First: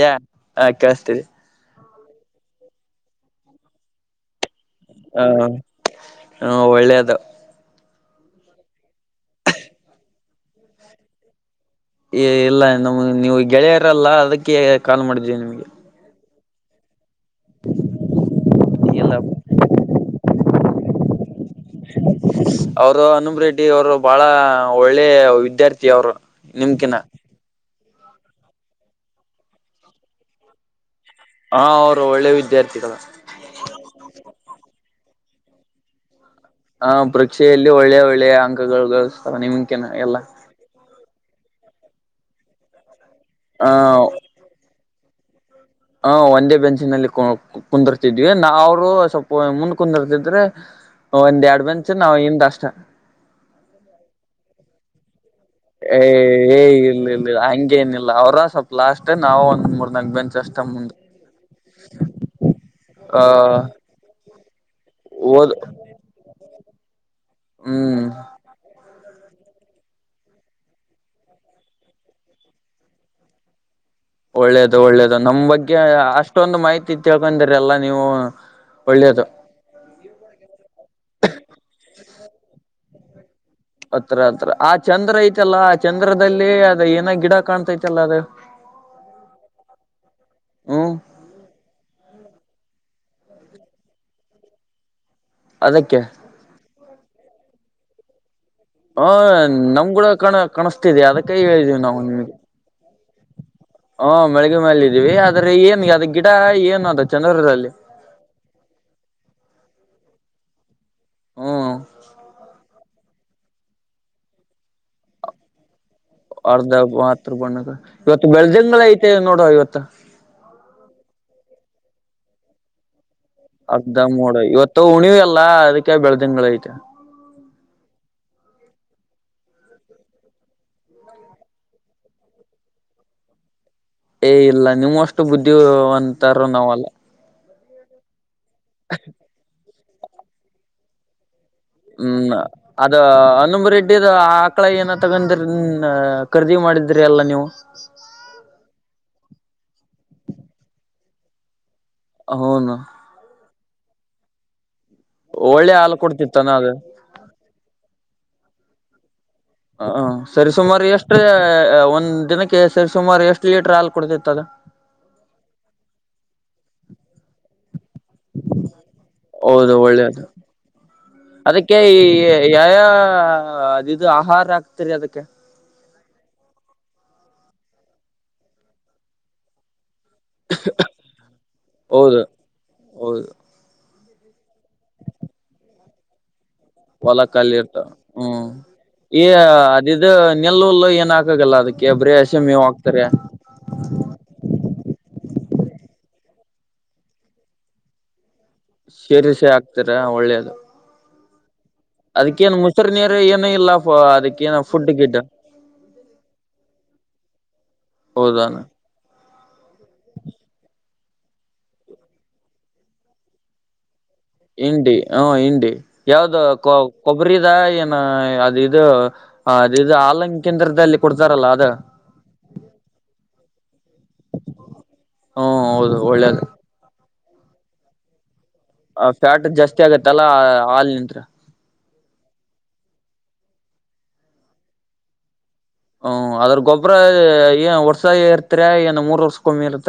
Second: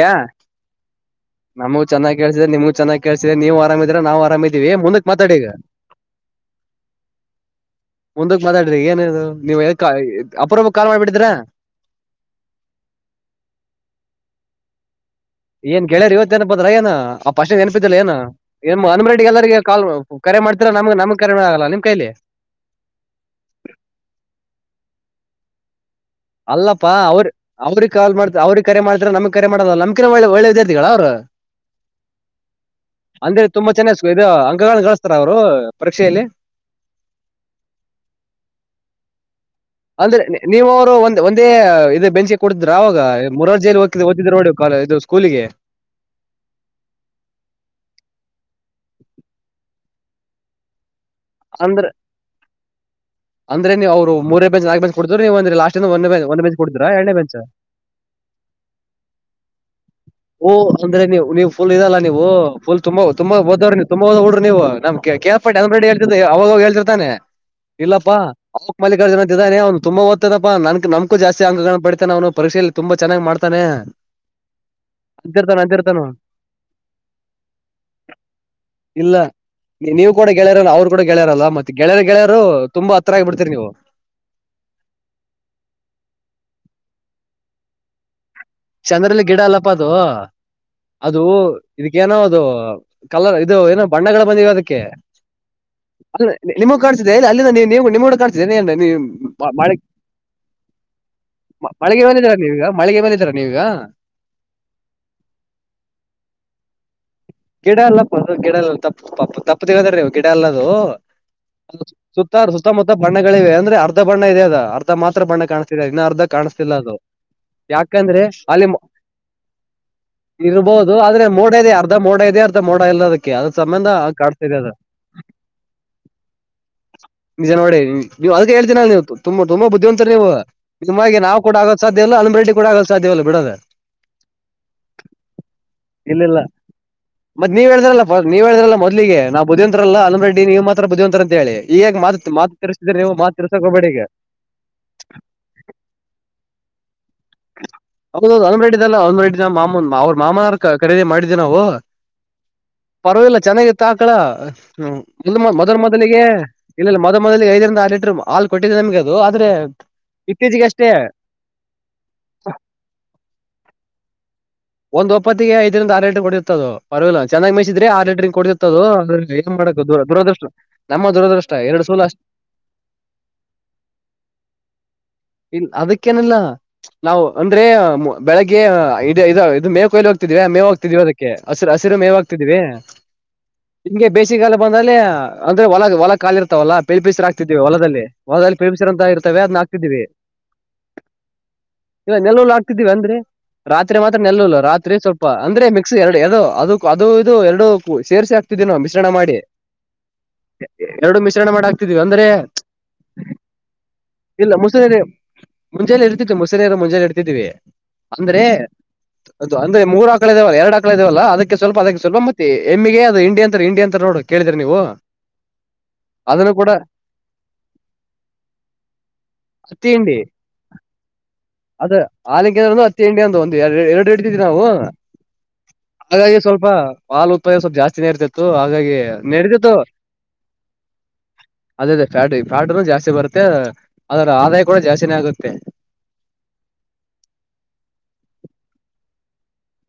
ಯ ಆ ಕೇಳಸ್ತೀರಿ ನವು ಚೆಗ ಕೇಸಿದಮವುಗ ಚನ್ನಾಗಿ ಕೇಸಿದೆ ನೀವು ಆರಾಮಿದ್ರೆ ನಾ ಆರಾಮ ಮುಂದಕ್ ಹ ಮಾತಾಡಿ ಹ ಒಳ್ಳೇದು ಮುಂದಕ್ ಮಾತಾಡ್ರಿ ಏನದು ನೀವು ಅಪರ ಕಾಲ್ ಮಾಡ್ಬಿಟ್ಟಿದೀರಾ ಏ ಇಲ್ಲ ನಮ್ ನೀವು ಗೆಳೆಯರಲ್ಲ ಅದಕ್ಕೆ ಕಾಲ್ ಮಾಡಿದ ಏನ್ ಗೇಳ್ಯರ್ ಇವತ್ತೇನಪದ್ರ ಏನ ಆ ಪಶ್ನೆ ನನಪಿದಿಲ್ಲ ಏನ ಏ ಅನುಮ ಇಲ್ಲ ರೆಡ್ಡಿ ಎಲ್ಲರಿ ಕಾ ಕರೆ ಮಾಡ್ತಿರಾ ನಮಗೆ ನಮಗೆ ಅವರು ಅನುಪ ರೆಡ್ಡಿ ಅವರು ಬಹಳ ಒಳ್ಳೆ ವಿದ್ಯಾರ್ಥಿ ಅವರು ಅಲ್ಲಪ್ಪಾ ನಿಮ್ಕಿನ ಅವ್ರ ಅವ್ರ ಕಾಲ್ ಮಾಡ್ ಅವ್ರಿಗೆ ಕರೆ ಮಾಡ್ತಾರೆ ನಮ್ ಕ ಮಾಡದಲ್ಲ ನಮ ಕರ ಒಳ್ಳೆ ವ್ಯಿಗಳ ಅವರು ಹ ಅವರು ಒಳ್ಳೆ ವಿದ್ಯಾರ್ಥಿಗಳು ಅಂದ್ರೆ ತುಂಬಾ ಚೆನ್ನ ಇ ಅಂಗಗಳಿಸತಾರೆ ಅವರು ಪರೀಕ್ಷೆಯಲ್ಲಿ ಪರೀಕ್ಷೆಯಲ್ಲಿ ಒಳ್ಳೆ ಒಳ್ಳೆ ಅಂಕಗಳು ನಿಮ್ಕಿನ ಎಲ್ಲ ನೀವು ಅವರು ಒಂದೇ ಬೆಂಚಿನಲ್ಲಿ ಕೂತಿದ್ರ ಅವಾಗ ಆ ಮುರಾರ್ಜಿ ಅಲ್ಲಿ ಒಗ್ತ ಇದ್ರೂ ನೋಡಿ ಸ್ಕೂಲ್ ಗೆ ಹ ಒಂದೇ ಬೆಂಚಿನಲ್ಲಿ ಕುಂದ್ರೀತಿದ್ವಿ ಅವರು ಮುಂದೆ ಕುಂದ್ರುತಿದ್ರು ಒಂದ್ ಎರಡು ಅಂದ್ರ ಬೆಂಚು ಇಂದೆ ಅಷ್ಟೇ ಅಂದ್ರೆ ನೀವು ಅವ್ರು ಮೂರೇ ಬೆಂಚ್ ನಾಲ್ಕು ಬೆಂಚ್ ಕೊಡ್ತಿದ್ರು ನೀವು ಅಂದ್ರೆ ಲಾಸ್ಟ್ ಇಂದ ಏ ಒಂದೇ ಬೆಂಚ್ ಒಂದೇ ಬೆಂಚ್ ಏ ಕೊಡ್ತೀರಾ ಇಲ್ಲ ಎರಡನೇ ಇಲ್ಲ ಬೆಂಚ್ ಇಲ್ಲ ಹಗೆ ಏನಿಲ್ಲ ಅವ್ರ ಸ್ವಲ್ಪ ಲಾಸ್ಟ್ ನಾವು ಮೂರು ಜನ ಓಹ ಅಂದ್ರೆ ನೀವು ನೀವುಫಲ್ ಇದಲ್ಲ ನೀವು ಫುಲ್ ತುಂಬ ಆ ತುಂಬಾ ಓದವ್ರ ನೀವು್ ತುಂಬಾಓದ್ಡ್ರಿ ನೀವು ನಮ್ ಓದ್ ಕೇಸ್ಪಟ್ಟ ಅಂದಡಿ ಹೇಳ್ತಿ ಅವಾಗ ಹೇಳ್ತಿರ್ತಾನೆ ಹ್ಮ್ ಇಲ್ಲಪ್ಪಾ ಅವ ಮಜ. ಇದಾನೆ ಅವನು ತುಂಬ ದ್ತದಪ್ಪಾ ನನ್ ನನ್ಕು ಜಾಸ್ತಿ ಅಂಕಗಳ ಪಡಿತತಾನ ಅವನು ಪರೀಕ್ಷೆಯಲ್ಲಿ ತುಂಬ ಚೆನ್ನಾಗಿ ಮಾಡ್ತಾನೆ ಒಳ್ಳೇದು ಒಳ್ಳೇದು ನಮ್ ಅಂತಿರ್ತಾನೆ ಬಗ್ಗೆ ಅಂತಿರ್ತಾನು ಅಷ್ಟೊಂದು ಮಾಹಿತಿ ತಿಳ್ಕೊಂಡಿ್ರ ಎಲ್ಲ ನೀವು ಇಲ್ಲ ಒಳ್ಳೇದು ನೀವು ಕೂಡ ಗೆಳೆಯಾರ ಅವ್ರು ಕೂಡಗೆಳೆಯಾರಲ್ಲ ಮತ್ತೆ ಗೆಳೆಯರ್ ಗೆಳೆಯರು ತುಂಬಾ ಹತ್ರ ಆಗ್ಬಿಟ್ಟು ಹತ್ರ ಹತ್ರ ಆ ಚಂದ್ರ ಐತಲ್ಲ ಆ ಚಂದ್ರದಲ್ಲಿ ಅದ ಏನ ಗಿಡ ಕಾಣ್ತೈತಲ್ಲ ಅದ ಚಂದ್ರಲ್ಲಿ ಗಿಡ ಅಲ್ಲಪ್ಪ ಅದು ಹ್ಮ್ ಅದು ಇದಕ್ಕೆೇಏನೋ ಅದು ಕಲರ್ ಇದು ಏನೋ ಬಣ್ಣಗಳು ಬಂದಿವ ಅದಕ್ಕೆ ಅದಕ್ಕೆ ಅ ನಿಮಗ್ ಕಾಣಿಸಿದೆ ಅಲ್ಲಿ ನೀವು ನಿಮ್ಮ ಕಾಣ ಜನ ಅಲ್ಲ ನೀವು ಹ ಮಳೆ ನಮ್ ಕೂಡ ಕಣ ಕಾಣಿಸ್ತಿದೆ ಅದಕ್ಕೆ ಮಳೆಗೆ ಬಂದಿದ್ದೀರಾ ನೀವೀಗ ಮಳಿಗೆ ಬಂದಿದ್ದೀರ ನೀವಗ. ಹಾ ಬೆಳಗ್ ಮೇಲೆ ಇದೀವಿ ಆದ್ರೆ ಏನ್ ಅದ ಗಿಡ ಏನು ಅದ ಚಂದೂದಲ್ಲಿ. ಗಿಡ ಅಲ್ಲಪ್ಪ ಅದು ಗಿಡ ತಪ್ಪು ತಿಳದ್ರೀವು ಗಿಡ ಅಲ್ಲದು. ಹ್ಮ್ ಸುತ್ತಮುತ್ತ ಬಣ್ಣಗಳಿವ ಅಂದ್ರೆ ಅರ್ಧ ಬಣ್ಣ ಇದೆ ಅದ ಅರ್ಧ ಮಾತ್ರ ಬಣ್ಣ ಕಾಣಿಸ್ತಿದೆ. ಇನಾರ್ಧ ಅರ್ಧ ಕಾಣಿಸ್ತಿಲ್ಲ ಅದು ಮಾತ್ರ ಬಣ್ಣದ ಯಾಕ. ಅ ಇವತ್ತು ಬೆಳ್ದಂಗಳ ಐತೆ ನೋಡ ಇವತ್ತ ಇರಬಹುದು. ಮೋಡ ಇದೆ ಅರ್ಧ ಮೋಡ ಇದೆ ಅರ್ಧ ಮೋಡ ಇಲ್ಲದಕ್ಕೆ. ಅದ ಸಂಬಂಧ ಅರ್ಧ ಮೋಡ ಕಾಡ್ತದೆ ಅದ ಇವತ್ತು ಉಣಿವ ಅಲ್ಲ ಅದಕ್ಕೆ ಬೆಳ್ದಂಗಳ ಐತೆ ನಿಜ ನೋಡಿ. ನೀವು ಅದಕ್ಕೆ ಹೇಳ್ತೀ ನೀವು ತುಂಬ ತುಂಬ ಬುದ್ಧಿವಂತರ್ ನೀವು ನಿಮ್ಮ ಹಾಗೆ ಕೂಡ ನಾವ ಆಗೋಕ್ ಸಾಧ್ಯಲ್ಲ ಅನುರೆಡ್ ಕೂಡಗ. ಸಾಧ್ಯವಿಲ್ಲ ಬಿಡದ. ಏ ಇಲ್ಲ ನಿಮ್ಮ ಅಷ್ಟು ಬುದ್ಧಿವಂತರು ನಾವಲ್ಲ. ಮತ್ತ ನೀವ್ ಹೇಳಿದ್ರಲ್ಲ ನೀವ ಹೇಳಿದ್ರಲ್ಲ ಮೊದಲೀಗೆ ನಾವು ಬುದ್ಧಿವಂತರ ಅನು ರಡ್ಡಿ ನೀವು ಮಾತ್ರ ಬುದ್ಧಿವಂತ ಅಂತ ಹೇಳಿ. ಈಗ ಮಾತ್ ಹ್ಮ್ ಮಾತ್ ಅದ ತಿರ್ಸಿದ್ರೆ ನೀವು ಮಾತ್ ತಿರ್ಸಕ್ ಹನುಮ ಹೋಗ್ಬೇಡಿ ರೆಡ್ಡಿ ಈಗ ಆ ಆಕಳ ಏನ ತಗೊಂಡರ್ ಖರೀದಿ ಮಾಡ. ಮಾಡಿದ್ರಿ ಎಲ್ಲ ನೀವು. ಅದು ಹನಮರೆಡ್ಡಿದ ಅಲ್ಲಾ ಅನು ರೆಡ್ ಮಾಮನ್ ಅವ್ರ ಮಾಮನ ಖರೀದಿ ಮಾಡಿದ್ದ್ವಿ ನಾವು. ಹೌನು ಪರವಾಗಿಲ್ಲ ಚೆನ್ನಾಗಿತ್ತ ಆಕಳ. ಹ್ಮ ಒಳ್ಳೆ ಮೊದ ಹಾಲು ಮೊದಲಿಗೆ ಕೊಡ್ತಿತ್ತಾನ ಅದು ಇ ಮೊದ ಮೊದಲಿಗೆ ಐದರಿಂದ ಆರು ಲೀಟರ್ ಹಾಲ್ ಕೊಟ್ಟಿದ್ದಿದೆ ನಮಗೆ. ಹ ಹ ಸರಿ ಸುಮಾರು ಎಷ್ಟ್ರ. ಒಂದ ದಿನಕ್ಕೆ ಸರಿ ಸುಮಾರು ಎಷ್ಟು ಲೀಟರ್ ಹಾಲ್ ಕೊಡ್ತಿತ್ತು ಅದ. ಒಂದ್ ಒಪ್ಪತ್ತಿಗೆ ಐದರಿಂದ ಆರು ಲೀಟರ್ ಕೊಡ. ಪರವಾಗಿಲ್ಲ ಚೆನ್ನಾಗಿ ಮೈಸಿದ್ರ ಆರ ಲೀಟರ್ ಕೊಡ್ತಿತ್ ಅದು ಏ ಹೌದು ಮಾಡಬೇಕ ಒಳ್ಳೇದು ದುರದೃಷ್ಟ ನಮ್ಮ ದುರದೃಷ್ಟ. ಅದಕ್ಕೆ ಎರಡು ಸೂಲ ಈ ಅಷ್ಟೇ ಯಾವ ಯಾವ ಅದ ಇದು ಆಹಾರ ಹಾಗ್ತಿರಿ ಅದಕ್ಕೆ. ಇ ಅದಕ್ಕೇನಿಲ್ಲ ನಾವು ಅಂದ್ರೆ ಬೆಳಿಗ್ಗೆ ಇ ಇದು ಮೈಯ್ಕ ಕೊಯ್ಲ್ ಹೋಗ್ತ. ಮೇವ್ ಹ್ತಿದೀವಿ ಅದಕ್ಕೆ ಹಸಿರು ಹಸಿರು ಮೇವ ಹೌದು ಹಾಗ್ತಿದ್ವಿ. ಹೌದು ನಿಂಗೆ ಬೇಸಿಗೆಗಾಲ ಬಂದಲ್ಲೆ ಅಂದ್ರೆ ಹೊಲ ಹೊಲ ಕಾಲಿರ್ತ್ತ. ಆತಲ್ಲ ಹೊಲ ಪಿಲ್ಪಿಸ್ರ ಖಾಲಿ ಹಾಕ್ತಿದೀವಿ ಇರ್ತಾವ ಹೊಲದಲ್ಲಿ ಹ್ಮ್ ಹೊಲದಲ್ಲಿ ಪಿಲ್ಪಿಸ್ರ ಅಂತ ಈ ಇರ್ತವೆ ಅದ ಹಾಕ್ತಿದೀವಿ. ಅದಿದು ನೆಲ್ಲುಲ್ಲು ಏನ್ ಹಾಕಾಗಲ್ಲ ಅದಕ್ಕೆ ಬರೀ ಇಲ್ಲ ಹಸಿ ನೆಲಲ್ಲ ಮೇವ್ ಆಗ್ತಿದೀವಿ ಹಾಕ್ತಾರೆ. ಅಂದ್ರಿ ರಾತ್ರಿ ಮಾತ್ರ. ಎಲ್ಲ ರಾತ್ರಿ ಸ್ವಲ್ಪ ಅಂದ್ರೆ ಮಿಕ್ಸ್ ಎರಡು ಎರಡು ಅದು ಅದು ಇದು ಎರಡು ಸೇರಿಸಿ ಆತ. ಮಿಶ್ರಣ ಮಾಡಿ ಶೇರಿಸೆ ಹಾಕ್ತಾರ ಒಳ್ಳೇದು ಎರಡು ಮಿಶ್ರಣ ಮಾಡಿ. ಹಾಕ್ತಿದ್ವಿ ಅಂದ್ರೆ ಅದಕ್ಕೇನ್ ಮುಸಿರು ನೀರ ಏನ ಇಲ್ಲ ಅದಕ್ಕೇನ ಫುಡ್ ಗಿಡ್. ಮುಂಜೆಲಿ ಇರ್ತಿತ್ತು ಮುಸಿನಿಯರು ಮುಂಜೆನೆ ಇಡಿದ್ವಿ ಅಂದ್ರೆ. ಹೌದಾನ ಅದು ಅಂದ್ರೆ ಮೂರು ಆಕ್ಕಳ ಇದಾವಲ್ಲ ಎರಡ್ ಆಕ್ಕಳ ಇದಾವಲ್ಲ ಅದಕ್ಕೆ ಸ್ವಲ್ಪ ಅದಕ್ಕೆ ಸ್ವಲ್ ಮೆಟಿ ಎಮ್ಮೆಗೆ ಅ ಇಂಡಿ ಅಂತ ಇಂಡಿ ಅಂತರ ನೋಡ. ಇಂಡಿ ಹ ಇಂಡಿ ಯಾವ್ದ ಅದನ್ನು ಕೂಡ ಕೊಬ್ಬರಿದ ಏನ ಅದು ಇದು. ಅದ ಹತ್ತಿ ಇದು ಹಂಡಿ ಹಾಲನ್ ಕೇಂದ್ರದಲ್ಲಿ ಕೊಡ್ತಾರಲ್ಲ ಅದ ಹಲಿಕ್ಕೆಂದ್ರ ಹತ್ತಿ ಹಂಡಿ ಅಂದು ಒಂದು ಎರಡು. ಎರಡು ಇಡ್ತವಿ ನಾವು ಹ್ಮ್ ಹೌದು ಹಾಗಾಗಿ ಒಳ್ಳೇದು ಸ್ವಲ್ಪ ಹಾಲ್ ಉತ್ಪಾದನೆ ಸ್ವಲ್ಪ ಜಾಸ್ತಿನೇ ಇರ್ತೀತ್. ಹಾಗಾಗಿ ಆ ಫ್ಯಾಟ್ ನಡೆತೆತಿತೊಗೋ ಜಾಸ್ತಿ ಆಗತ್ತಲ್ಲ ಹಾಲಿನಿಂತ್ರ ಅದೇ ಅದೇ ಫ್ಯಾಟ್ ಫ್ಯಾಟ್ ಜಾಸ್ತಿ ಬರುತ್ತ. ಮ ಅದರ ಆದಾಯ ಕೂಡ ಜಾಸ್ತಿನೇ ಆಗುತ್ತೆ. ಹ್ಮ ಅದ್ರ ಗೊಬ್ಬರ ಏನ್ ವರ್ಷ ಇರ್ತರ ಏನ್ ಮೂರ್ ವರ್ಷ.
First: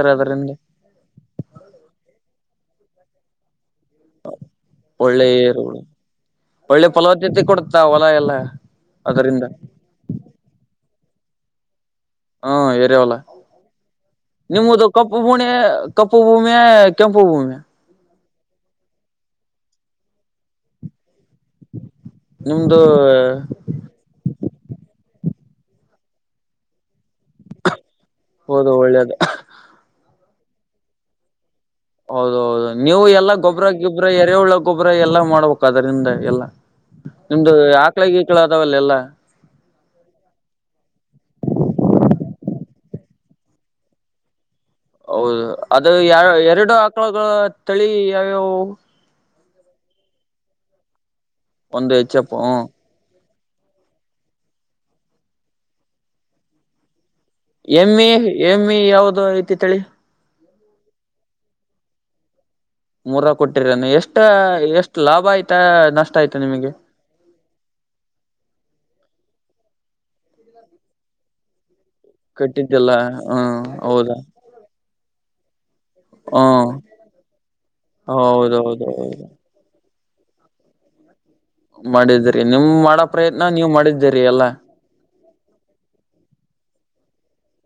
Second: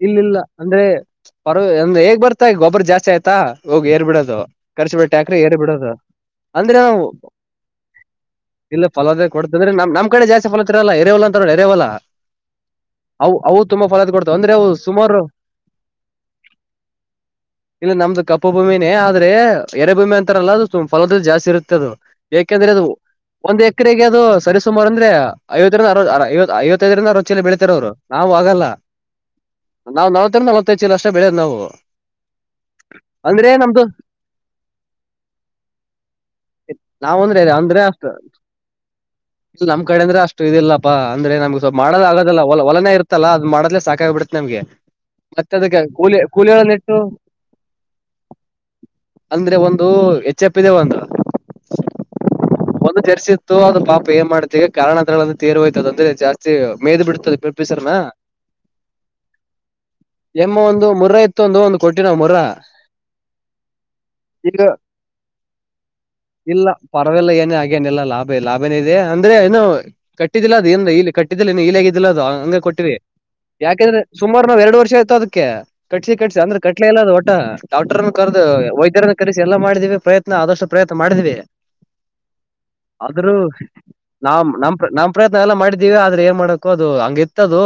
ಇಲ್ಲ ಇಲ್ಲ ಅಂದ್ರೆ ಪರ ಅಂದ್ರೆ ಹೇಗ್ ಬರ್ತಾ ಗೊಬ್ಬರ ಜಾಸ್ತಿ ಆಯ್ತಾ. ಹೋಗ್ ಏರ್ ಬಿಡೋದು ಕರಿಸಿ ಬಿಟ್ಟೆ ಒಳ್ಳೆ ಟ್ಯಾಕ್ರೆ ಏರ್ ಏರುಗಳು ಬಿಡೋದು. ಅಂದ್ರೆ ಒಳ್ಳೆ ನಾವು ಫಲವದ್ದತೆ ಕೊಡತಾ ಹೊಲ ಎಲ್ಲ. ಇಲ್ಲ ಫಲದ ಅದರಿಂದ ಕೊಡ್ತದ್ರೆ ನಮ್ಮ ಕಡೆ ಜಾಸ್ತಿಫಲ ತಿನ್ನಲ್ಲ ಎರೆ. ಎರೆ ಹೊಲ ಹ್ಮ ಎರೆ ಹೊಲ ಅವು ಅವು ತುಂಬಾ ಫಲದ ಕೊಡ್ತಾವ ಅಂದ್ರೆ ಅವು ನಿಮ್ಮದು ಕಪ್ಪು ಸುಮಾರು ಭೂಮಿ ಕಪ್ಪು ಭೂಮಿ ಕೆಂಪು ಭೂಮಿ. ಇಲ್ಲಿ ನಮ್ದು ಕಪ್ಪು ಭೂಮಿನೇ ಆದ್ರೆ ಎರೆ ಭೂಮಿ ಅಂತಾರಲ್ಲ ಅದು ಫಲದ ಜಾಸ್ತಿ. ಇರುತ್ತ ಅದು ಎಕೆಂದ್ರೆ ನಿಮ್ದು ಅದು ಒಂದ್ ಎಕರೆಗೆ ಅದು ಸರಿಸುಮಾರು ಅಂದ್ರೆ. ಐವತ್ತರಿಂದ ಐವತ್ತೈದರಿಂದ ಅರವತ್ತ ಚೀಲ ಬೆಳೀತಾರ ಅವ್ರು ನಾವು ಆಗಲ್ಲ. ಹೌದು ಒಳ್ಳೇದು ನಾವವು ನೆಲವತ್ತರಿಂದ ನೆಲ್ಪಐತ್ತದ ಚೀಲ ಅಷ್ಟೇ ಬೆಳೆದ ನಾವು. ಹೌದ ಹೌದು ನೀವು ಎಲ್ಲಾ ಅಂದ್ರೆ ಗೊಬ್ರರ ನಮ್ದು ಗಿಬ್ಬ್ರ ಎರೆ ಹುಳ ಗೊಬ್ಬ್ರ ಎಲ್ಲಾ ಮಾಡ್ಬೇಕ ಅದ್ರಂದ ಎಲ್ಲಾ. ನಾವ್ ಅಂದ್ರೆ ನಿಮ್ದು ಆಕಳ ಗೀಕಳ ಅದಾವಲ್ಲ ಎಲ್ಲಾ. ಇದು ನಮ್ಮ ಕಡೆ ಅಂದ್ರೆ ಅಷ್ಟ ಇಲ್ಲಪ್ಪಾ ಅಂದ್ರೆ ನಮಗೆ ಸ್ವಲ್ಪ ಮಾಡದಾಗಲ್ಲ ಇಲ್ಲ ಹೊಲನೆ ಇರುತ್ತಲ್ಲ ಅದು ಮಾಡತಲೆ ಸಾಕಾಗಿಬಿಡೆತ ನಮ್ಗೆ. ಹೌದು ಮತ್ತೆ ಅದಕ್ಕೆ ಅದು ಯ ಕೂಲಿ ಕೂಲಿಗಳ ಎರಡು ನೆಟ್ಟು ಆಕಳಗಳ ತಳಿ ಯಾವ್ಯಾವು. ಅಂದ್ರೆ ಒಂದು ಎಚ್ಎಫ್ ಇದೆ ಒಂದು ಒಂದು ಎಚ್ ಎಫ್ ಉತವಾದ ಪಾಪ ಏ ಮಾಡುತ್ತೀವಿ ಕಾರಣ ಅಂತರದಿಂದ ತಿರಿ ಹೋಯಿತೆ ಅದೆಂದ್ರೆ ಜಾಸ್ತಿ ಮೇದ್ ಬಿಡ್ತ ಎಮ್ಮಿ ಎಮ್ಮಿ ಯಾವ್ದ ಐತಿ ತಳಿ ಎಮ್ಮ ಒಂದು ಮುರ ಎತ್ತು ಒಂದು ಒಂದು ಕೊಟ್ಟಿವ ನಾವು ಮುರ ಮೂರ ಕೊಟ್ಟಿರಾನ ಎಷ್ಟ ಎಷ್ಟು ಲಾಭ ಆಯ್ತಾ ನಷ್ಟ ಆಯ್ತಾ ನಿಮಗೆ ಲ್ಲ ಲಾಭ ಇದೆ ಲಾಭನೇ ಇದೆ ಅಂದ್ರೆ ಏನು ಕಟ್ಟಿದ್ದಿಲ್ಲ ಅದುಲ್ಲಿ ಕಟ್ಟಿದ್ದ ಇದ ಇಲಗೇತಿ ಇಲದಿಲ್ಲ ಅದು ಹಂಗೆ ಕಟ್ಟಿದ್ದಲ್ಲ ಕೊಟ್ಟಿವವಿ ಹ ಯಾಕೆಂದ್ರೆ ಹೌದಾ ಸುಮಾರು ನಾವ್ ಎರಡು ವರ್ಷ ಆಯ್ತು ಅದಕ್ಕೆ ಕಟ್ಸಿ ಕಟ್ಸಿ ಹ ಅಂದ್ರೆ ಕಟ್ಲೆ ಇಲ್ಲ ಅದು ಒಟ ಡಾಕ್ಟರ್ನ ಕರೆದು ವೈದ್ಯರನ ಹೌದೌದೌದು ಕರೆಸಿ ಎಲ್ಲ ಮಾಡಿದಿವಿ. ಪ್ರಯತ್ನ ಆದಷ್ಟು ಪ್ರಯತ್ನ ಮಾಡಿದ್ವಿ. ಮಾಡಿದ್ರಿ ನಿಮ್ ಮಾಡೋ ಆದ್ರೂ ಪ್ರಯತ್ನ ನೀವ್ ಮಾಡಿದ್ದೀರಿ ನಾವ ಎಲ್ಲಾ ನಮ್ಮ್ ಪ್ರಯತ್ನ ಎಲ್ಲ ಮಾಡಿದ್ದೀವಿ ಆದ್ರೆ ಏನ್ ಮಾಡ್ತಿ ಕೋ ಅದು ಹಂಗ ಎತ್ತದು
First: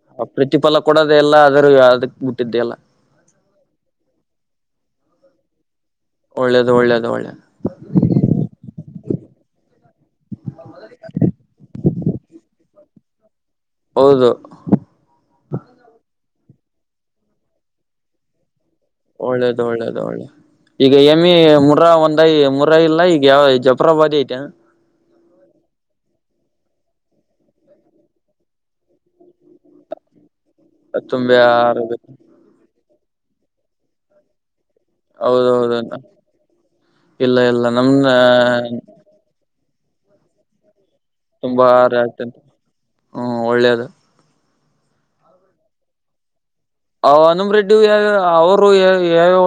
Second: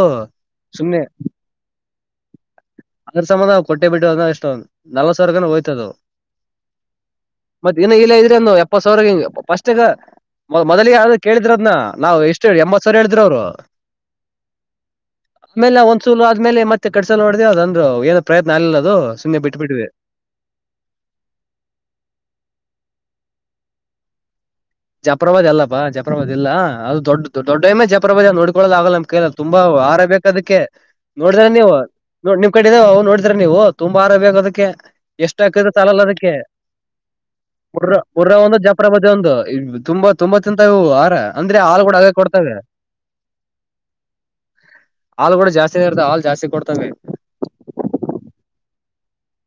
ಸುಮ್ನೆ ಆದೂ ಯಾವದಕ್ ಬ ಬಿಟ್ಟಿದೆಯಲ್ಲ ಅದ್ರ ಸಂಬಂಧ ನಾವು ಕೊಟ್ಟೆ ಬಿಟ್ಟ ಅದ ಎಷ್ಟೊ ನಲವತ್ತ್ ಸಾವಿರಕ್ಕೆ ಹೋಯ್ತ ಅದು. ಒಳ್ಳೇದು ಒಳ್ಳೇದು ಒಳ್ಳೇದು ಮತ್ತ ಏನ ಇಲ್ಲ ಇದ್ರೆ ಎಪ್ಪತ್ ಸಾವಿರ ಫಸ್ಟ್ಗ ಮ ಮೊದಲ ಯಾವ ಕೇಳಿದ್ರದ್ನ ನಾವು ಎಷ್ಟು ಎಂಬತ್ ಸಾವಿರ ಹೇಳಿದ್ರರು ಅವ್ರು ಹೌದು ಆಮೇಲೆ ಒಂದ್ಸೂಲ ಆದ್ಮೇಲೆ ಮತ್ತೆ ಕಡ್ಸಲ್ ಹೊಡ್ದೇ ಅದ ಏನ ಪ್ರಯತ್ನ ಆಗಲಿಲ್ಲ ದು ಒಳ್ಳೇದು ಒಳ್ಳೇದು ಒಳ್ಳೆದು ಈಗ ಎಮ್ಮಿಮುರ ಒಂದಐ ಮುರ ಇಲ್ಲ ಈಗ ಯಾವ ಜಫ್ರಾಬಾದಿ ಆಐಟಾ ಜಪ್ರವಾದ ಅಲ್ಲ ಬಾ ಜಪ್ರವಾದ ಇಲ್ಲ ಅದು ದೊಡ್ಡ ದೊಡ್ಡಮ್ಮೆ ಜಪ್ರದಾದ ಅ ನೋಡ್ಕೊಳ್ಳೋದ ಆಗಲ್ಲ ನಮ್ ಕೈಲ್ಲ ತುಂಬಾ ಆಹರಾ ಬೇಕ ಅದಕ್ಕೆ ತುಂಬೆ ನೋಡಿದ್ರ ನೀವು ಆರು ನಿಮ್ ಕಡೆ ಇದಾವ ನೋಡಿದ್ರ ನೀವು ತುಂಬಾ ಆಹಾರ ಬೇಕ ಅದಕ್ಕೆ ಎಷ್ಟ ಹಾಕಿದರ ಹೌದೌದು ಸಾಲಲ್ಲ ಅದಕ್ಕೆ ಇಲ್ಲ ಇಲ್ಲ ಮುರ್ರ ನಮ್ದ ಮುರ್ರ ಒಂದು ಜಪ್ರ ಬದಿ ಒಂದು ತುಂಬಾ ತುಂಬಾ ತಿಂತವ ಅವು ಅಂದ್ರೆ ತುಂಬಾ ಹಾಲು ಆರ ಕೂಡ ಅವೇ ಆಗ್ತಂತೆ ಕೊಡ್ತವೆ. ಹ್ಮ್ ಒಳ್ಳೇದು ಹಾಲ ಕೂಡ ಜಾಸ್ತಿನ ಆಗಿರತವೇ ಹಾಲ್ ಜಾಸ್ತಿ ಕೊಡ್ತ ಅವ ಅನುಮ ರೆಡ್ಡಿ ಯಾವ್ಯಾವ್ ಅವ್ರ್ ಯಾವ್ಯಾವ್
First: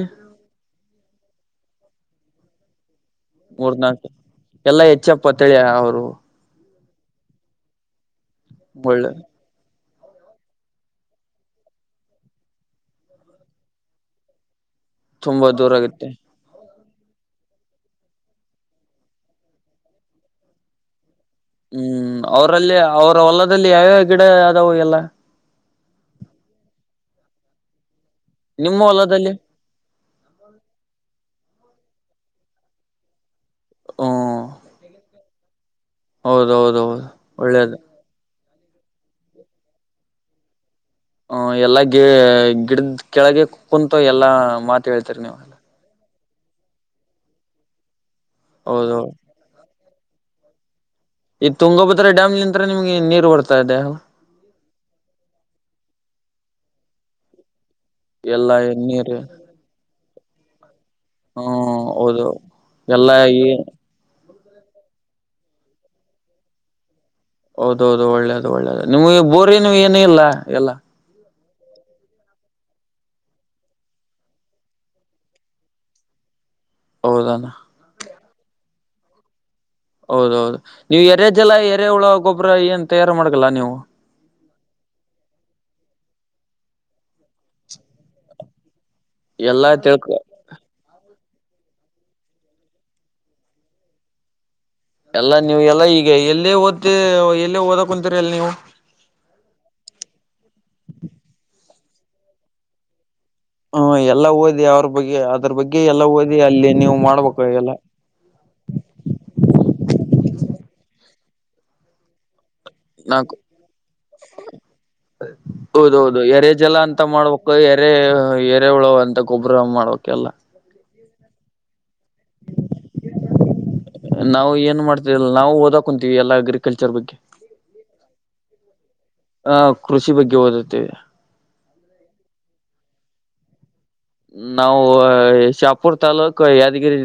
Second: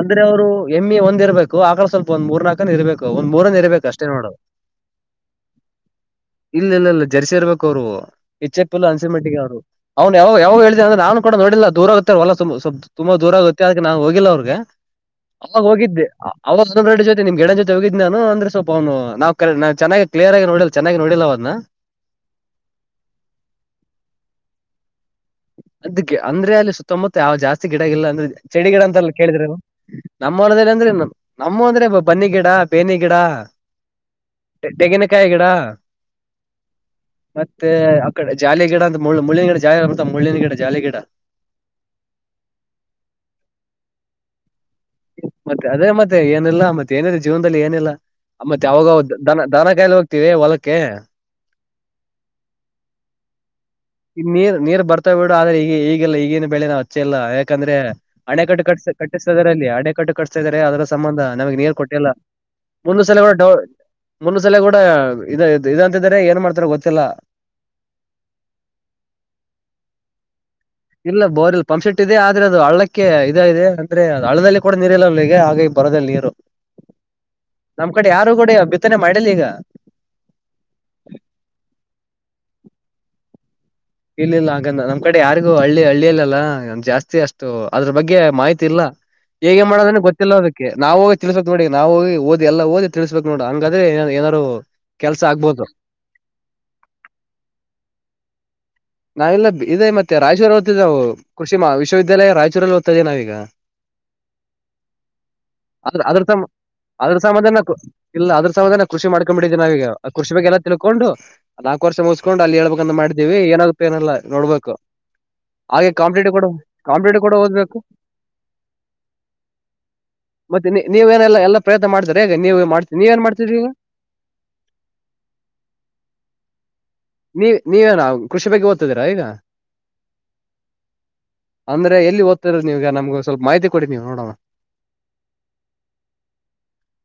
ಅಂದ್ರೆ ಅವ್ರು ಎಮ್ಮಿ ಒಂದ್ ಇರ್ಬೇಕು ಆಕಳ ಸ್ವಲ್ಪ ಒಂದ್ ಮೂರ್ ನಾಲ್ಕನ್ ಇರ್ಬೇಕು ಒಂದ್ ಮೂರನ್ ಇರ್ಬೇಕು ಅಷ್ಟೇ ಮೂರ್ನಾಲ್ಕು ನೋಡು ಎಲ್ಲಾ ಎಚ್ ಎಫ್ ತಿ ಅವರು ಇಲ್ಲ ಇಲ್ಲ ಇಲ್ಲ ಜರ್ಸಿ ಇರ್ಬೇಕು ಅವ್ರು ಎಚ್ ಎಫ್ ಇಲ್ಲ ಅನ್ಸಿ ಒಳ್ಳೆ ಮಟ್ಟಿಗೆ ಅವ್ರು ಅವ್ನ್ ಯಾವಾಗ ಯಾವಾಗ ಹೇಳಿದ ಅಂದ್ರ ನು ಕೂಡೋಡಿಲ್ಲ ದೂರ ಆಗತ್ತಾರವಲ್ಲ ತುಂಬ ದೂರ ಆಗುತ್ತೆ ಅದ ನಾ ಹೋಗಿಲ್ಲ ಅವ್ರಿಗೆ ತುಂಬಾ ಅವಾಗ ದೂರ ಹೋಗಿದ್ದೆ ಆಗುತ್ತೆ ಅವಾಗ ಡ್ ಜೊ ನಿಮ್ ಗಡ ಜೊತೆ ಹೋಗಿದ್ದ ನಾನ ಅಂದ್ರೆ ಸ್ವಪ ಅವನು ನವು ನಾ ಚನ್ನಾಗಿ ಕ್ಯ ಆಗ ನೋಲ್ಲ ಚನ್ನಾಗಿ ನೋಡಿಲ್ಲ ಅವನ್ನ ಹ್ಮ್ ಅವರಲ್ಲಿ ಅವ್ರ ಹೊಲದಲ್ಲಿ ಯಾವ್ಯಾವ ಗಿಡ ಆದವು ಎಲ್ಲ ಅದ್ಕ್ಕೆ ಅಂದ್ರೆ ಅಲ್ಲಿ ಸುತ್ತಮುತ್ತ ಯಾವ ಜಾಸ್ತಿ ಗಿಡ ಇಲ್ಲ. ನಿಮ್ಮ ಚಳಿಗಳ ಅಂತಲ್ಲ ಹೊಲದಲ್ಲಿ ಕೇಳಿದ್ರೆ ನಮ್ಮ ಮನದಲ್ಲಿ ಅಂದ್ರೆ ಅಮ್ಮ ಅಂದ್ರೆ ಬನ್ನಿ ಗಿಡ ಬೇನಿ ಗಿಡ ಹ್ಮ ತೆಗಿನಕಾಯಿ ಗಿಡ. ಹೌದೌದೌದು ಮತ್ತೆ ಒಳ್ಳೇದು ಅಕಡೆ ಜಾಲಿ ಗಿಡ ಅ ಮುಳ್ಳಿನ ಗಡ ಜಾಲ ಬ ಮುಳ್ಳಿನ ಗಿಡಾಲ ಗಿಡ ಹ್ಮ ಎಲ್ಲ ಗಿ ಗಿಡದ ಕೆಳಗೆ ಕುಂತು ಎಲ್ಲಾ ಮಾತ ಹೇಳ್ತರಿ ನೀವುಲ್ಲ ಮತ್ತೆ ಅದೇ ಮತ್ತೆ ಏನಿಲ್ಲ ಮತ್ತೆ ಏನಿಲ್ಲ ಜೀವನದಲ್ಲಿ ಏನಿಲ್ಲ ಮತ್ತೆ ಅವಾಗ ಹೌದು ದನ ದನ ಕಾಯಿಲ್ ಹೋಗ ಹಟ್ಟಿದೆ ಹೊಲಕ್ಕೆ ಈ ತುಂಗಭದ್ರ ಡ್ಯಾಮ್ ನಿಂತ ನಿಮ್ಗೆ ನೀರ್ ಬರ್ತದೆ ಈ ನೀರ್ ನೀರ್ ಬರ್ತಾ ಬಿಡು ಆದ್ರೆ ಈಗ ಈಗೆಲ್ಲ ಈಗಿನ ಬೆಳೆ ನಾವು ಹಚ್ಚೆ ಎಲ್ಲ ಯಾಕ ಯಾಕಂದ್ರೆ ಎಲ್ಲಾ ಅಣೆಕಟ್ಟು ಕಟ್ಟ ನೀರು ಕಟ್ಟಿಸತ ಇದಾರೆ ಅಲ್ಲಿ ಅಣೆಕಟ್ಟು ಕಟ್ಟಿಸತಾ ಇದಾರೆ ಅದ ಸಂಬಂಧ ನಮಗೆ ನೀರು ಹ್ಮ ಕೊಟ್ಟೆಲ್ಲ ಹೌದು ಒಂದ ಎಲ್ಲಾ ಸಲಡ ಈ ಮುಂದಸಲ ಕೂಡ ಇದ ಇದಂತಿದಾರೆ ಏನ್ ಮಾಡ್ತಾರ ಗೊತ್ತಿಲ್ಲ. ಹೌದೌಹೌದು ಒಳ್ಳೇದು ಒಳ್ಳೇದು ನಿಮ್ಗೆ ಬೋರಿನು ಏನು ಇಲ್ಲ ಎಲ್ಲ. ಪಂಪ್ಸೆಟ್ ಇದೆ ಆದ್ರೆ ಅದು ಹಳ್ಳಕ್ಕೆ ಇದ ಇದೆ ಅಂದ್ರೆ ಹಳ್ಳದಲ್ಲಿ ಕೂಡ ನೀರು ಇಲ್ಲಗೆ ಹಾಗಾಗಿ ಬರೋದದಲ್ಲಿ ನೀರು ಹೌದಾನ ನಮ್ ಕಡೆ ಯಾರು ಕೂಡ ಬಿತ್ತನೆ ಮಾಡಿಲ್ಲ ಈಗ ಹೌದೌದು ನೀವು ಎರೆ ಜಲ ಎರೆ ಹುಳ ಗೊಬ್ಬರ ಏನ್ ತಯಾರು ಮಾಡ್ಕಲ್ಲಾ ನೀವು ಇಲ್ಲಿಲ್ಲ ಹಾಗ ನಮ್ ಕಡೆ ಯಾರಿಗೂ ಹಳ್ಳಿ ಹಳ್ಳಿಯಲ್ಲಲ್ಲ ನಮ್ ಜಾಸ್ತಿ ಅಷ್ಟು ಅದ್ರ ಬಗ್ಗೆ ಮಾಹಿತಿ ಇಲ್ಲ ಹೇಗೆ ಎಲ್ಲಾ ಮಾಡೋದ್ರೆ ತಿಳ್ಕೊ ಗೊತ್ತಿಲ್ಲ ಅದಕ್ಕೆ ನಾವವುಗ ತಿಳಸ್ಬೇಕ ನೋಡಿ ನಾವುಗಿ ಓದಿ ಎ ಓದ ತಿಳಸ್ಬೇಕಕ್ ನೋಡಿ ಹಂಗಾದ್ರೆಏ ಏನಾರರು ಎಲ್ಲ ನೀವು ಎಲ್ಲಾ ಈಗ ಎಲ್ಲೇ ಓದ್ ಎಲ್ಲೇ ಓದಕ್ ಕುಂತೀರಿ ಎಲ್ಲ ನೀವು ನಾವೆಲ್ಲ ಇದೇ ವಿ ವ್ಯಾಲಯ ರಚೂರಲ್ಲಿ ಹೊತದೆ ನವು ಹ್ಮ ಎಲ್ಲ ಓದಿ ಅವ್ರ ಬಗ್ಗೆ ಅದ್ರ ಬಗ್ಗೆ ಅದ್ರ ಎಲ್ಲ ಅದ್ರ ಓದಿ ಸಂ ಅಲ್ಲಿ ನೀವು ಅದ್ರ ಸಂಬಂಧ ನಾ ಮಾಡ್ಬೇಕುಲ್ಲ ಇಲ್ಲ ಅದ್ರ ಸಮ ಕಷಿ ಮಾಡ್ಕೊಂಡಂಬಿದ್ದ ನ ಈಗ ಕೃರ್ಷಿ ಬೆಲ್ಲ ತಿಳ್ಕೊಂಡು ನಾಲ್ಕು ವರ್ಷ ಮುಗಸ್ಕೊಂಡು ಅಲ್ಲಿ ಹೇಳ್ಬೇಕ ಅಂತ ಮಾಡಿದೀವಿ ಏನಾದ ಏನಲ್ಲ ನೋಡ್ಬೇಕು ಹ ಹಾಗೆ ಹೌದ ಹೌದು ಕಾಂಪಿಟೇಟಿವ್ ಕೂಡ ಎರೆ ಜಲ ಅಂತ ಕಾಂಪಿಟೇಟಿವ್ ಕೂಡ ಮಾಡ್ಬೇಕಕ್ ಓದ್ಬೇಕು ಎರೆ ಎರೆ ಉಳ ಅಂತ ಗೊಬ್ಬರ ಮಾಡ್ಬೇಕಕ್ ಎಲ್ಲ ಮತ್ತೆ ನೀವೇಏನೆಲ್ಲ ಈಗ ನಾವು ಏನ್ ಮಾಡ್ತವಿಲ್ಲ ನಾವು ಓದ ಕುಂತೀವಿ ಎಲ್ಲಾ ಅಗ್ರಿಕಲ್ಚರ್ ಬಗ್ಗೆ ನೀವು ನೀವೇ ನ ಕೃಷ ಬಗ್ ದ್ ಗ ಆ ಕೃಷಿ ಬಗ್ಗೆ ಓದುತ್ತೇವೆ ಅಂದ್ರೆ ಎಲ್ಲಿ ಓದ್ತರ ನೀಗ ನಮ್ಗ ನಾವು ಶಾಪುರ್ ತಲ್ಲೂಕು ಯಾದಗಿರಿ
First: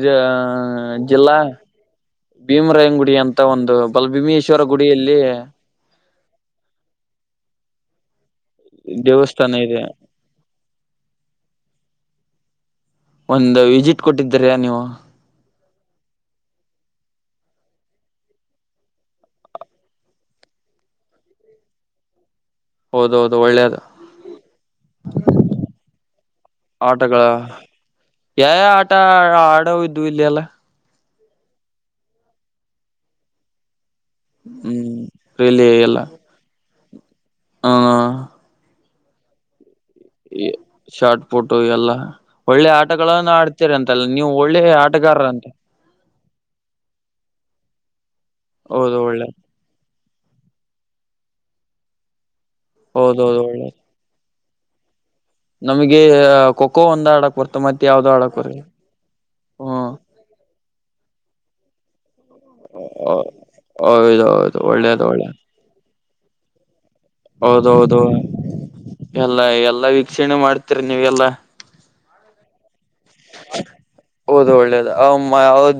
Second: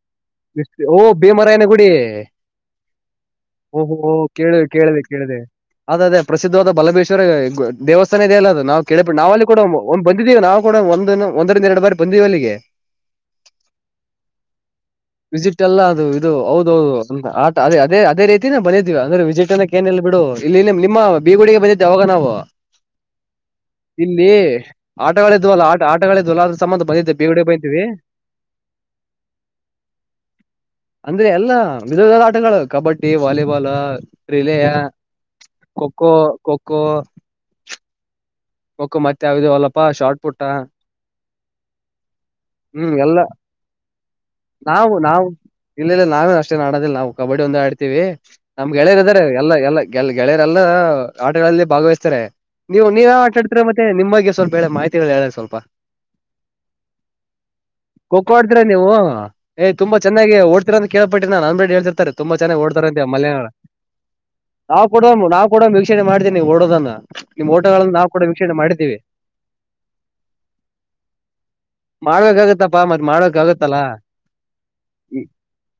ಎಷ್ಟ್- ಓ ಜಿಲ್ಲಾ ಭೀಮರಾಯನ ಗುಡಿ ಭೀಮರಾಯಂಗುಡಿ ಅಂತ ಒಂದು ಓಹೋ ಬಲ ಭೀಮೇಶ್ವರ ಕೇಳಿದೆ ಗುಡಿ ಕೇಳಿದೆ ಕೇಳಿದೆ ಅದ ಅದೇ ಪ್ರಸಿದ್ಧವಾದ ಬಲಭೇಶ್ವರ ದೇವಸ್ಥಾನ ದೆ ಅಲ್ಲ ಅದು ನಾವು ಕೇಳಳ್ಬಿ ನಾವ ಅಲ್ಲಿ ದೇವಸ್ಥಾನ ಕೂಡ ಇದೆ ಒಂದ್ ಬಂದಿದೀವಿ ನಾವು ಕೂಡ ಒಂದ ಒಂದರಿಂದ ಎರಡು ಬಾರಿ ಬಂದೀವಿ ಅಲ್ಲಿಗೆ ಒಂದು ವಿಸಿಟ್ ಕೊಟ್ಟಿದ್ದೀರಯ ನೀವು ವಿಜಿಟ್ ಅಲ್ಲ ಅದು ಇದು ಹೌದೌದುಟೇ ಅದೇ ಅದೇ ರೀತಿನ ಬಿದೀವಿ ಅಂದ್ರೆ ವಿಜಿಟ ನೆಲ್ಲ ಬಿಡು ಇಲ್ಲಿ ನಿ ನಿಮ್ಮ ಬೀಗುಡಿಗೆ ಬಂದತ್ತೆ ಅವಾಗ ನಾವು ಹೌದ ಹೌದು ಒಳ್ಳೇದು ಇಲ್ಲಿ ಆಟಗಳಿದ್ದು ಅಲ್ಲ ಆ ಆಟಗಳಿದ್ದು ಅಲ್ಲ ಆದ ಸಂಬಂಧ ಬಂದಿದ್ದೆ ಆಟಗಳ ಬೇಗಡೆ ಬಯಂತೀವಿ ಆಟ ಆಡೋು ಇಲ್ಲಿ ಎಲ್ಲ ಅಂದ್ರೆ ಎಲ್ಲಾ ವಿಧ ವಿಧ ಆಟಗಳು ಕಬಡ್ಡಿ ವಾಲಿಬಾಲ್ ರಿಲೆಯ ಹ್ಮ್ ರಿಲಿ ಎಲ್ಲ ಕೊಖೋಖೋ ಕೊಖೋಖೋ ಹ ಮಕ್ಕ ಮತ್ತೆ ಯಾವ್ದವಲ್ಲಪ್ಪ ಶಾರ್ಟ್ ಪುಟ್ಟ ಟು ಎಲ್ಲಾ ಒಳ್ಳೆ ಹ್ಮ್ ಎಲ್ಲ ಆಟಗಳನ್ನು ಆಡ್ತಾರೆ ಅಂತ ಒಳ್ಳೆ ನಾವು ಆಟಗಾರರ ನಾವು ಅಂತೆ ಇಲ್ಲ ಇಲ್ಲ ನಾವೇ ಅಷ್ಟೇನ್ ಆಡೋದಿಲ್ಲ ನಾವು ಕಬಡ್ಡಿ ಒಂದ ಆಡ್ತೀವಿ ಹೌದು ನಮ್ಗೆಳೆಯರ್ರೆ ಒಳ್ಳೆ ಎಲ್ಲಾ ಎಲ್ಲ ಗೆಲ್ ಗೆಳೆಯರೆಲ್ಲ ಆಟಗಳಲ್ಲಿ ಭಾಗವಹಿಸ್ತಾರೆ ನೀವು ನೀ ಆಟ ಹೌದೌದು ಆಡ್ತಾರೆ ಮತ್ತೆ ನಿಮ್ಮಗ್ಗೆ ಸ್ವಲ್ಪ ಹೇಳ ಮಾಹಿತಿಗಳು ಹೇಳ ಸ್ವಲ್ಪ ನಮ್ಗೆ ಖೋಖೋ ಒಂದ್ ಆಡಕ್ ಬರ್ತ ಮತ್ತೆ ಯಾವ್ದೋ ಆಡಕ್ರ್ ಏಬಾ ಚನ್ನಾಗಿ ಓಡ್ತಿ ಅಂತ ಕೇಳ್ಟ್ಟಿ ನನ್ಂದ್ಡ್ ಹೇತಿರ್ತಾರೆ ತುಂಬಾ ಚೆಾಗ್ ಓಡ್ತಾರ ಅಂತೆ ಮಲ್ಯ ಹೌದೌದು ನಾವು ಕೊಡ ಒಳ್ಳೇದು ಒಳ್ಳೇದು ನಾ್ ಕೊಡ ವೀಕ್ಷಣೆ ಮಾಡ್ತೇ ನೀವು ಓಡೋದನ್ನ ನಿಮ್ ಓಟಗಳನ್ನ ಹೌದೌದು ನಾವು ಕೂಡ ವೀಕ್ಷಣೆ ಮಾಡಿದ್ದೀವಿ ಎಲ್ಲಾ ಎಲ್ಲಾ ವೀಕ್ಷಣೆ ಮಾಡ್ತೀರಿ ನೀವ ಎಲ್ಲಾ ಮಾಡ್ಬೇಕಾಗತ್ತಪ್ಪಾ ಮತ್ತ್ ಮಾಡ್ಬೇಕಾಗತ್ತಲ್ಲಾ ಹೌದು ಒಳ್ಳೇದು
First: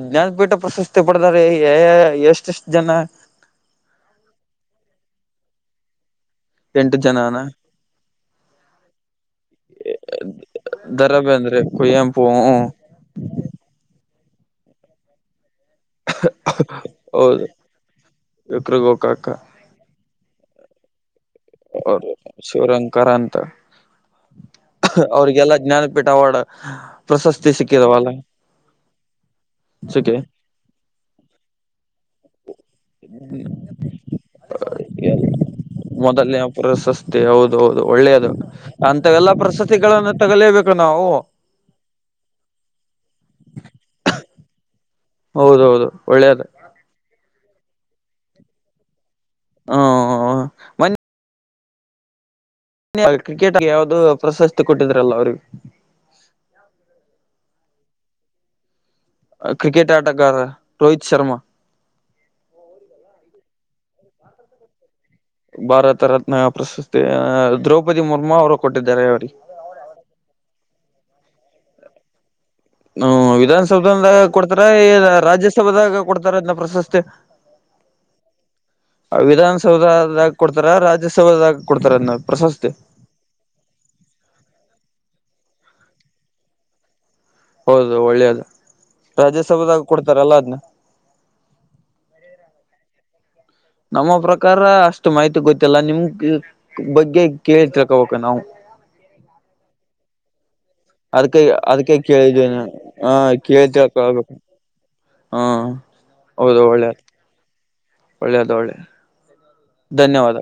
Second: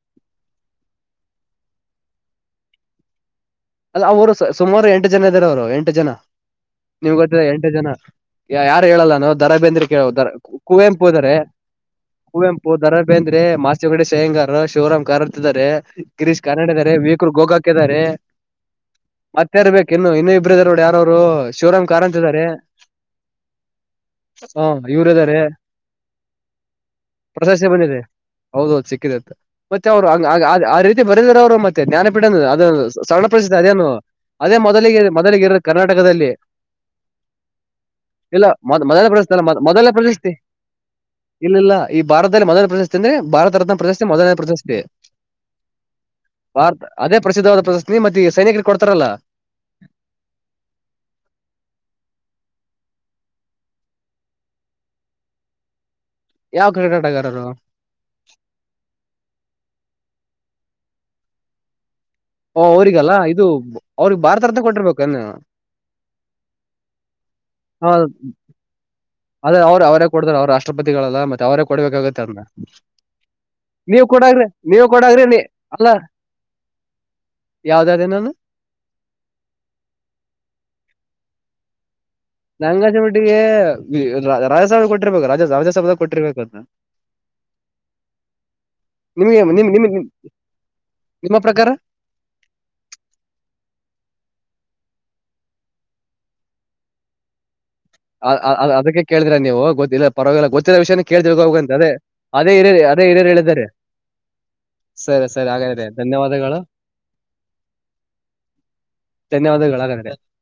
ಜ್ಞಾನಪೀಠ ಪ್ರಶಸ್ತಿ ಪಡ ಅರೆ ಎಷ್ಟ ಎಷ್ಟು ಜನ ಅಲ್ಲ ಅವರು ಸುಮಾರು ಎಂಟು ಜನ ಇದ್ದಾರೆ ಅವರು ಎಂಟು ಜನ ಎಂಟು ನಿಮ್ ಜನನ ಗೊತ್ತಿದ ಎಂಟು ಜನ ಯಾರು ಹೇಳಲ್ಲ ನೋ ದರ ಬಂದ್ರಿ ಕೇಳ ದರ ಕುವೆಂಪ ದರ ಹೋದರೆ ಬೇಂದ್ರೆ ಕುವೆಂಪು ಹ್ಮ್ ಕೂುವೆಂಪು ದರಬೇ ಅಂದ್ರೆ ಮಾಸಗಡೆ ಶೇಂಗ ಶಿವರಾಮ್ ಕಾರತ್ ಇದ್ದಾರೆ ಕಿರೀಶ್ ಕಾರ್ಡ್ ಇದ್ದಾರೆ ವಿಕುಲ್ ಹೌದು ಗೊೋಗಾಕ್ ಇದ್ದಾರೆ ವಿಕ್ರ ಗೋಕಾಕ ಮತ್ತೆಾರ ಬೇಕು ಇನ್ನು ಇನ್ನುೂ ಇಬ್ಬರು ಇದರ ನೋಡಿ ಯಾರವ್ರು ಶಿವರಾಮ್ ಅವ ಕಾರಂತ್ ಇದಾರೆ ಶಿವರಂಕಾರಂತ ಹ ಇವ್ರ ಇದಾರೆ ಅವ್ರಿಗೆಲ್ಲ ಜ್ಞಾನಪೀಠ ಅವಾರ್ಡ್ ಪ್ರಶಸ್ತಿ ಸಿಕ್ಕಿದವಲ್ಲ ಹೌದೌದು ಸಿಕ್ಕಿದೆ ಅಂತ ಮತ್ತೆ ಅವ್ರು ಸಿಕ್ಕಿ ಆ ರೀತಿ ಬರದ್ರ ಅವರು ಮತ್ತೆ ಜ್ಞಾನಪೀಠ ಅದ ಸಣ ಅದೇನು ಅದೇ ಮೊದಲಿಗೆ ಮೊದಲಿಗೆ ಇರ ಕರ್ನಾಟಕದಲ್ಲಿ ಮೊದಲನೇ ಪ್ರಶಸ್ತಿ ಹೌದು ಹೌದು ಒಳ್ಳೆಯದು ಇಲ್ಲ ಮೊದ್ ಮೊದಲ ಅಂತಾಗಲ್ಲ ಎಲ್ಲ ಪ್ರಶಸ್ತಿ ಪ್ರಸತಿಗಳನ್ನ ತಗಲೇಬೇಕು ನಾವು ಇಲ್ಲ ಇಲ್ಲ ಈ ಭಾರತದಲ್ಲಿ ಮೊದಲನ ಪ್ರಶಸ್ತಿ ಅಂದ್ರೆ ಭಾರತ ರತ್ನ ಪ್ರಶಸ್ತಿ ಮೊದಲನ ಪ್ರಶಸ್ತಿ ಹೌದೌದು ಒಳ್ಳೇದ ಭಾರತ ಅದೇ ಪ್ರಸಿದ್ಧವಾದ ಪ್ರಶಸ್ತಿ ಮತ್ತ ಈ ಸೈನಿಕರಿಗೆ ಕೊಡ್ತಾರಲ್ಲ ಹ್ಮ ಒನ್ನ ಕ್ರಿಕೆಟ್ಗ ಯಾವವುದೂ ಪ್ರಶಸ್ತಿ ಕೊಟ್ಟಿದ್ರಲ್ಲ ಅವ್ರಿಗೆ ಯಾವ ಕ್ರಿಕೆಟಗಾರರು ಕ್ರಿಕೆಟ್ ಆಟಗಾರ ರೋಹಿತ್ ಶರ್ಮಾ ಹ ಅವ್ರಗಲ್ಲಾ ಇದು ಅವ್ರಿಗೆ ಭಾರತರ್ಂತ ಕೊಟ್ಟಿರ್ಬೇಕು ಭಾರತ ರತ್ನ ಪ್ರಶಸ್ತಿ ದ್ರೌಪದಿ ಮುರ್ಮು ಅವರು ಕೊಟ್ಟಿದ್ದಾರೆ ಅವ್ರಿಗೆ ಆದದ್ರ ಅವರು ಅವ್ರೇ ಕೊಡತಾರ ಅವ್ರ ರಾಷ್ಟ್ರಪತಿಗಳಲ್ಲ ಮತ್ತೆ ಅವ್ರೇ ಕೊಡ್ಬೇಕಾಗತ್ತೆ ಅದ ಹ್ಮ ವಿಧಾನಸಭದಂದಾಗ ಕೊಡ್ತಾರ ನೀವು ಕೊಡಾಗ್ರಿ ನೀ ರಾಜ್ಯಸಭದಾಗ ಕೊಡ್ತಾರ ಅದನ್ನ ಪ್ರಶಸ್ತಿ ಯಾವ್ದಾದ್ರೇನ ವಿಧಾನಸೌಧದಾಗ ಕೊಡ್ತಾರ ರಾಜ್ಯಸೌದಾಗ ಕೊಡ್ತಾರನ್ನ ನಂಗಾಜಮಟ್ಟಿಗೆ ರಾಜ್ಯಸಭ ಕೊಟ್ಟಿರ್ಬೇಕು ರಾಜ ರಾಜ್ಯಸಭ ಕೊಟ್ಟಿರ್ಬೇಕದ ಹೌದು ಒಳ್ಳೇದು ನಿಮ್ಗೆ ನಿಮ್ ರಾಜ್ಯಸಭದಾಗ ನಿಮ್ ಕೊಡ್ತಾರಲ್ಲ ಅದ್ನ್ನ ನಿಮ್ಮ ಪ್ರಕಾರ ನಮ್ಮ ಪ್ರಕಾರ ಅಷ್ಟು ಮಾಹಿತಿ ಗೊತ್ತಿಲ್ಲ ನಿಮ್ಗೆ ಬಗ್ಗೆ ಕೇಳ್ತ ಅ ಅದಕ್ಕೆ ಕೇಳಿದಿರಾ ನೀವು ಗೊತ್ತ ಪರವಾಗಿಲ್ಲ ಗೊತ್ತ ವಿಷಯ ಅದಕ ಕೇಳ್ತಿಳ್ಕ ಹೋಗಂತ ಅದೇ ಅದಕ್ಕೆ ಅದೇ ಕೇಳಿದ್ದೇನೆ ರಿಯ ಅ ದೇ ಹ ಏರಿಯಲ್ಲಿ ಹೇಳಿದ್ದಾರೆ ಕೇಳಿ ತಿಳ್ಕೊಬೇಕು ಸರಿ ಹಾ ಸರಿ ಹಾಗ್ರೆ ಧನ್ಯವಾದಗಳು ಒಳ್ಳೆದು ಒಳ್ಳೆ ಧನ್ಯವಾದಗಳು ಹಾಗಾದ್ರೆ ಧನ್ಯವಾದ